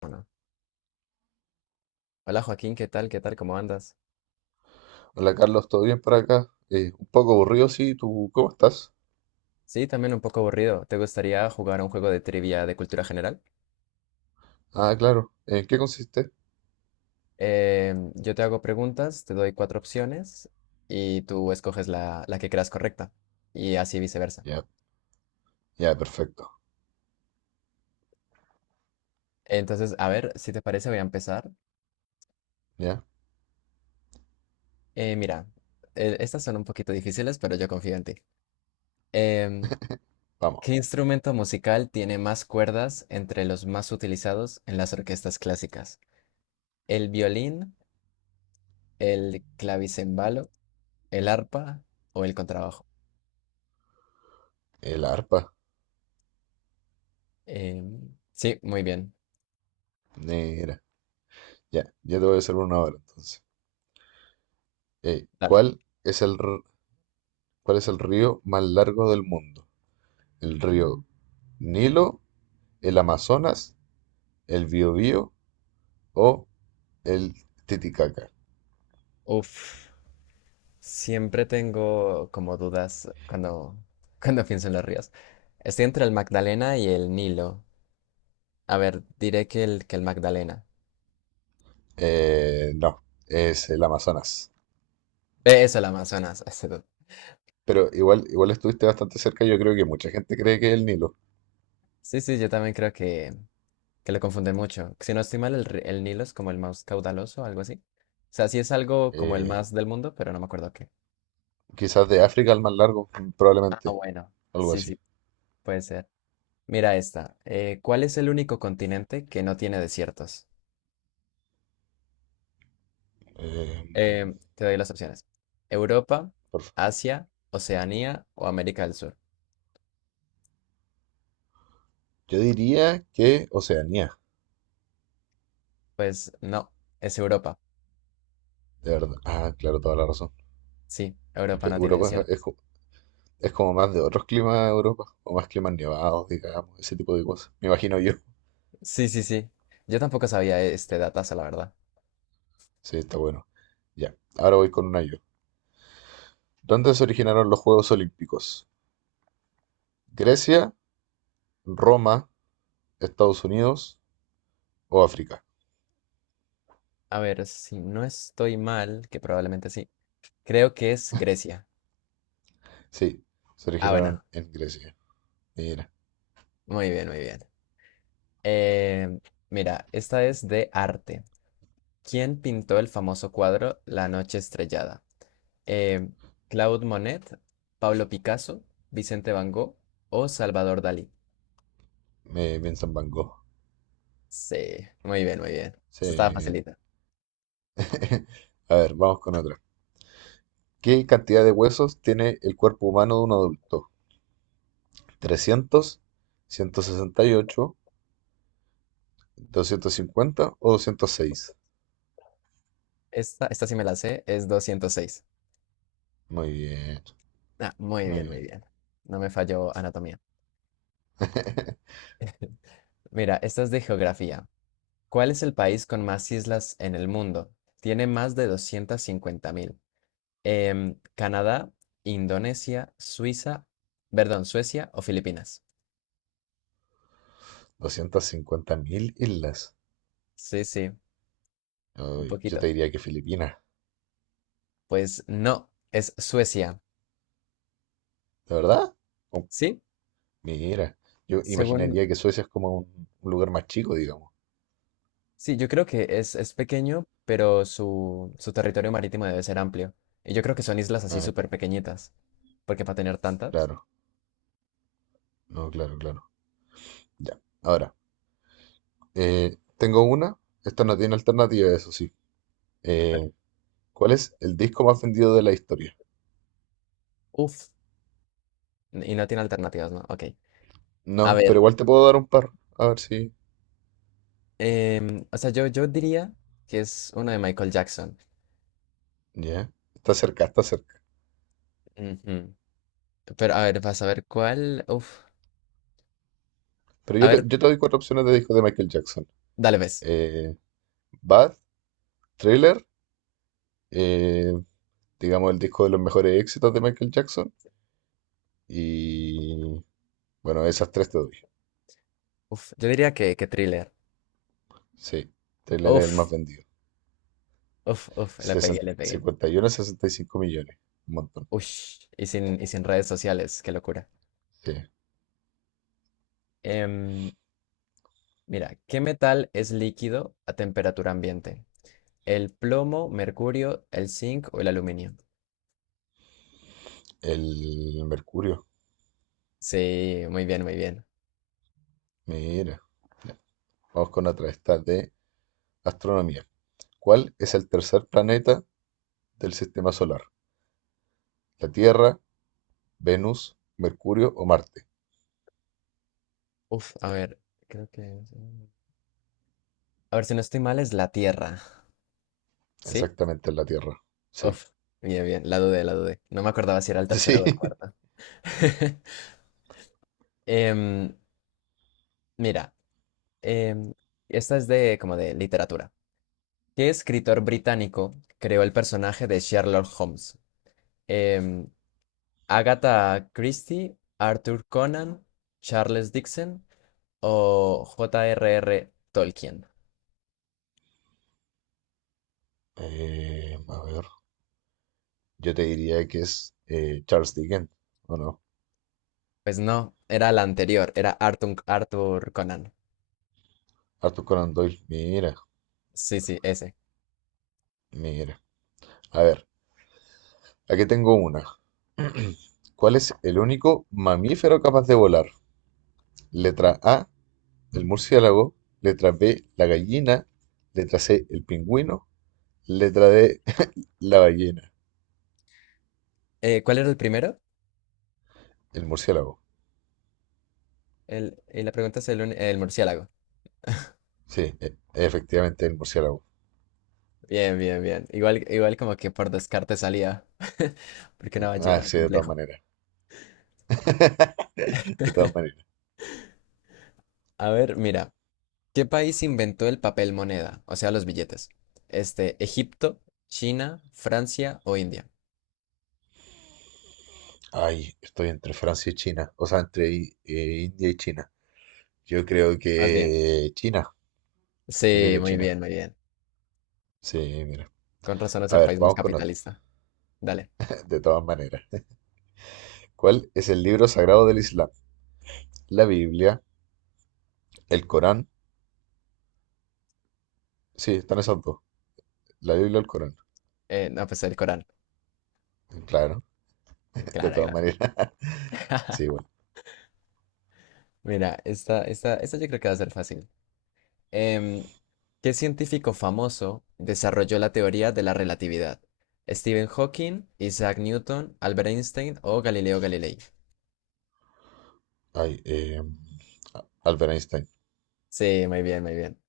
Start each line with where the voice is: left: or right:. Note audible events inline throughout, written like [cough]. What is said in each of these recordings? left: Bueno, hola Joaquín, ¿qué tal? ¿Qué tal? ¿Cómo andas?
right: Hola Carlos, ¿todo bien por acá? Un poco aburrido, sí, ¿tú cómo estás?
left: Sí, también un poco aburrido. ¿Te gustaría jugar a un juego de trivia de cultura general?
right: Ah, claro. ¿En qué consiste?
left: Yo te hago preguntas, te doy cuatro opciones y tú escoges la que creas correcta y así viceversa.
right: Ya, ya, perfecto.
left: Entonces, a ver, si te parece, voy a empezar.
right: Ya,
left: Mira, estas son un poquito difíciles, pero yo confío en ti. Em,
right: vamos.
left: ¿Qué instrumento musical tiene más cuerdas entre los más utilizados en las orquestas clásicas? ¿El violín, el clavicembalo? ¿El arpa o el contrabajo?
right: El arpa.
left: Sí, muy bien.
right: Negra. Ya, ya te voy a hacer una hora entonces.
left: Dale.
right: ¿Cuál es cuál es el río más largo del mundo? ¿El río Nilo, el Amazonas, el Biobío o el Titicaca?
left: Uf, Siempre tengo como dudas cuando, [laughs] cuando pienso en los ríos. Estoy entre el Magdalena y el Nilo. A ver, diré que el Magdalena.
right: No, es el Amazonas.
left: Eso, el Amazonas. [laughs] ese.
right: Pero igual, igual estuviste bastante cerca, yo creo que mucha gente cree que es el Nilo.
left: Sí, sí, yo también creo que lo confunden mucho. Si no estoy mal, el Nilo es como el más caudaloso algo así. O sea, sí es algo como el
right: Eh,
left: más del mundo, pero no me acuerdo qué.
right: quizás de África el más largo,
left: Ah,
right: probablemente.
left: bueno.
right: Algo
left: Sí,
right: así.
left: sí, puede ser. Mira esta. ¿Cuál es el único continente que no tiene desiertos?
right: Eh,
left: Te doy las opciones. Europa,
right: por fa-
left: Asia, Oceanía o América del Sur.
right: yo diría que Oceanía,
left: Pues no, es Europa.
right: de verdad. Ah, claro, toda la razón.
left: Sí, Europa
right: Porque
left: no tiene
right: Europa
left: desiertos.
right: es como más de otros climas de Europa, o más climas nevados, digamos, ese tipo de cosas. Me imagino yo.
left: Sí, sí, sí. Yo tampoco sabía este datazo, la verdad.
right: Sí, está bueno. Ya, ahora voy con una yo. ¿Dónde se originaron los Juegos Olímpicos? ¿Grecia, Roma, Estados Unidos o África?
left: A ver, si no estoy mal, que probablemente sí. Creo que es Grecia.
right: Sí, se
left: Ah,
right: originaron
left: bueno.
right: en Grecia. Mira,
left: Muy bien, muy bien. Em, Mira, esta es de arte. ¿Quién pintó el famoso cuadro La noche estrellada? Eh, Claude Monet, Pablo Picasso, Vicente Van Gogh o Salvador Dalí.
right: me piensa en Van Gogh.
left: Sí, muy bien, muy bien. Esta estaba
right: Sí.
left: facilita.
right: [laughs] A ver, vamos con otra. ¿Qué cantidad de huesos tiene el cuerpo humano de un adulto? 300, 168, 250 o 206.
left: Esta sí me la sé, es 206.
right: Muy bien,
left: Ah, muy
right: muy
left: bien, muy
right: bien.
left: bien. No me falló anatomía.
right: [laughs]
left: Mira, esta es de geografía. ¿Cuál es el país con más islas en el mundo? Tiene más de 250.000. Canadá, Indonesia, Suiza, perdón, Suecia o Filipinas.
right: 250.000 islas.
left: Sí, sí, un
right: Ay, yo
left: poquito.
right: te diría que Filipinas,
left: Pues no, es Suecia.
right: ¿de verdad? Oh,
left: Sí,
right: mira, yo
left: según,
right: imaginaría que Suecia es como un lugar más chico, digamos.
left: sí, yo creo que es pequeño, pero su territorio marítimo debe ser amplio. Y yo creo que son islas así
right: Ah,
left: súper pequeñitas, porque para tener tantas,
right: claro, no, claro, claro. Ya, ahora, tengo una. Esta no tiene alternativa, eso sí.
left: a ver,
right: Eh, ¿cuál es el disco más vendido de la historia?
left: uff, y no tiene alternativas, ¿no? Ok. A
right: No, pero
left: ver,
right: igual te puedo dar un par. A ver si.
left: o sea, yo diría que es una de Michael Jackson.
right: Ya. Está cerca, está cerca.
left: Ujú. Pero a ver, vas a ver cuál,
right: Pero
left: a
right: yo te,
left: ver,
right: yo te doy cuatro opciones de discos de Michael Jackson.
left: dale, ves.
right: Eh, Bad, Thriller, eh, digamos el disco de los mejores éxitos de Michael Jackson. Y bueno, esas tres te doy.
left: Yo diría que Thriller.
right: Sí, Thriller es el
left: Uf,
right: más vendido.
left: Le pegué, le pegué.
right: 51 a 65 millones. Un montón.
left: Ush, y sin redes sociales, qué locura.
right: Sí.
left: Em, Mira, ¿qué metal es líquido a temperatura ambiente? ¿El plomo, mercurio, el zinc o el aluminio?
right: El Mercurio.
left: Sí, muy bien, muy bien.
right: Mira. Vamos con otra. Esta de astronomía. ¿Cuál es el tercer planeta del sistema solar? La Tierra, Venus, Mercurio o Marte.
left: A ver, creo que... A ver, si no estoy mal, es la Tierra. ¿Sí?
right: Exactamente es la Tierra. Sí.
left: Uf, Bien, bien, la dudé, la dudé. No me acordaba si era el tercero
right: Sí.
left: o el cuarto.
right: [laughs]
left: [laughs] Em, Mira, em, esta es de como de literatura. ¿Qué escritor británico creó el personaje de Sherlock Holmes? Em, Agatha Christie, Arthur Conan, Charles Dickens o J.R.R. Tolkien.
right: A ver. Yo te diría que es Charles Dickens, ¿o no?
left: Pues no, era la anterior, era Arthur Conan.
right: Arthur Conan Doyle. Mira,
left: Sí, sí, ese.
right: mira. A ver, aquí tengo una. ¿Cuál es el único mamífero capaz de volar? Letra A, el murciélago. Letra B, la gallina. Letra C, el pingüino. Letra D, [laughs] la ballena.
left: ¿Cuál era el primero?
right: El murciélago.
left: Y la pregunta es el murciélago.
right: Sí, efectivamente, el murciélago.
left: Bien, bien, bien. Igual, igual como que por descarte salía. [laughs] Porque una
right: Ah,
left: ballena,
right: sí, de todas
left: complejo.
right: maneras, de todas maneras.
left: A ver, mira. ¿Qué país inventó el papel moneda? O sea, los billetes. Este, Egipto, China, Francia o India.
right: Ay, estoy entre Francia y China, o sea, entre India y China. Yo creo
left: Más bien.
right: que China, yo creo
left: Sí,
right: que
left: muy
right: China.
left: bien, muy bien.
right: Sí, mira.
left: Con razón es
right: A
left: el
right: ver,
left: país más
right: vamos con otro.
left: capitalista. Dale.
right: De todas maneras. ¿Cuál es el libro sagrado del Islam? La Biblia, el Corán. Sí, están esos dos. La Biblia y el Corán.
left: No, pues el Corán.
right: Claro, de
left: Claro,
right: todas
left: claro.
right: maneras. [laughs] Sí, bueno.
left: Mira, esta yo creo que va a ser fácil. Em, ¿Qué científico famoso desarrolló la teoría de la relatividad? ¿Stephen Hawking, Isaac Newton, Albert Einstein o Galileo Galilei?
right: Ay, Albert Einstein.
left: Sí, muy bien, muy bien.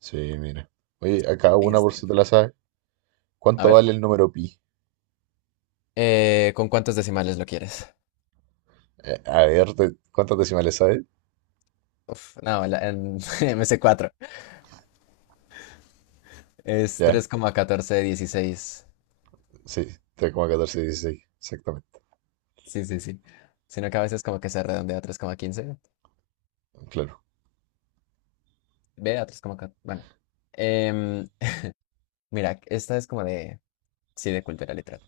right: Sí, mira. Oye, a una por
left: Einstein.
right: si te la sabes.
left: A
right: ¿Cuánto
left: ver,
right: vale el número pi?
left: ¿con cuántos decimales lo quieres?
right: A ver, ¿cuántas decimales sabes?
left: Uf, no, [laughs] me sé cuatro. Es
right: ¿Ya?
left: 3,1416.
right: Sí, tres coma catorce dieciséis, exactamente.
left: Sí, sí, sí. Sino que a veces como que se redondea a 3,15,
right: Claro.
left: ve a 3,4. Bueno, Em, mira, esta es como de, sí, de cultura literal.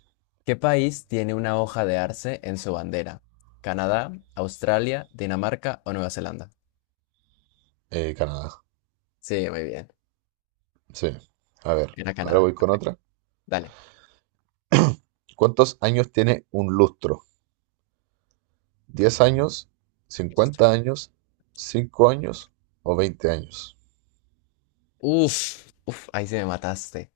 left: ¿Qué país tiene una hoja de arce en su bandera? ¿Canadá, Australia, Dinamarca o Nueva Zelanda?
right: Canadá.
left: Sí, muy bien.
right: Sí. A ver,
left: Era
right: ahora
left: Canadá.
right: voy con
left: Perfecto.
right: otra.
left: Dale.
right: ¿Cuántos años tiene un lustro? ¿10 años? ¿50 años? ¿5 años? ¿O 20 años?
left: Ahí se me mataste.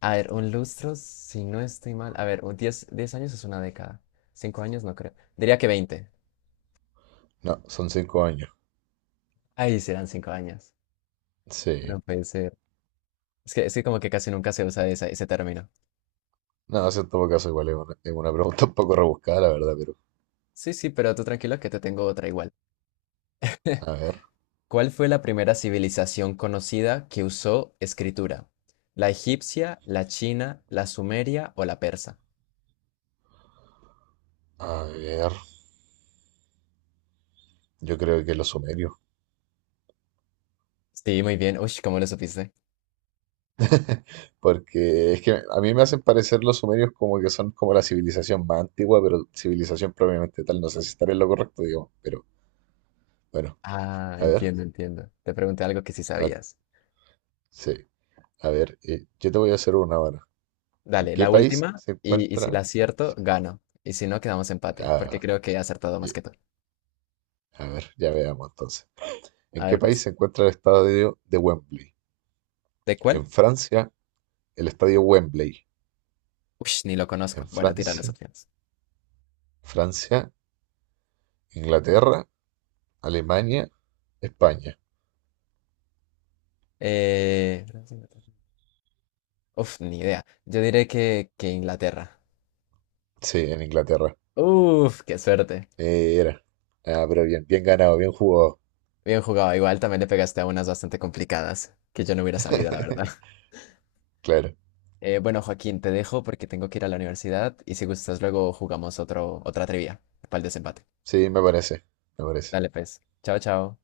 left: A ver, un lustro, si no estoy mal. A ver, un 10 10 años es una década. 5 años no creo. Diría que 20.
right: No, son 5 años.
left: Ahí serán 5 años. No
right: Sí.
left: pensé. Es que como que casi nunca se usa ese término.
right: No, eso en todo caso igual es una pregunta un poco rebuscada, la verdad, pero...
left: Sí, sí, pero tú tranquilo que te tengo otra igual. [laughs]
right: A ver,
left: ¿Cuál fue la primera civilización conocida que usó escritura? ¿La egipcia, la china, la sumeria o la persa?
right: a ver. Yo creo que los sumerios.
left: Sí, muy bien. Uy, ¿cómo lo supiste?
right: Porque es que a mí me hacen parecer los sumerios como que son como la civilización más antigua, pero civilización propiamente tal. No sé si estaré en lo correcto, digo, pero bueno,
left: Ah,
right: a ver,
left: entiendo, entiendo. Te pregunté algo que sí
right: a ver,
left: sabías.
right: sí, a ver, yo te voy a hacer una ahora. ¿En
left: Dale,
right: qué
left: la
right: país
left: última
right: se
left: y si
right: encuentra?
left: la acierto, gano. Y si no, quedamos empate, porque
right: Ah,
left: creo que he acertado más
right: ye-
left: que tú.
right: a ver, ya veamos entonces. ¿En
left: A
right: qué
left: ver,
right: país
left: pues.
right: se encuentra el estadio de Wembley?
left: ¿De cuál?
right: En Francia, el estadio Wembley.
left: Uy, ni lo
right: ¿En
left: conozco. Bueno, tira las
right: Francia,
left: opciones.
right: Francia, Inglaterra, Alemania, España?
left: Eh... ni idea. Yo diré que Inglaterra.
right: Sí, en Inglaterra.
left: Qué suerte.
right: Era. Ah, pero bien, bien ganado, bien jugado.
left: Bien jugado. Igual también le pegaste a unas bastante complicadas que yo no hubiera sabido, la verdad.
right: [laughs]
left: [laughs]
right: Claro.
left: Bueno, Joaquín, te dejo porque tengo que ir a la universidad y si gustas luego jugamos otro, otra trivia para el desempate.
right: Sí, me parece, me parece.
left: Dale, pues. Chao, chao.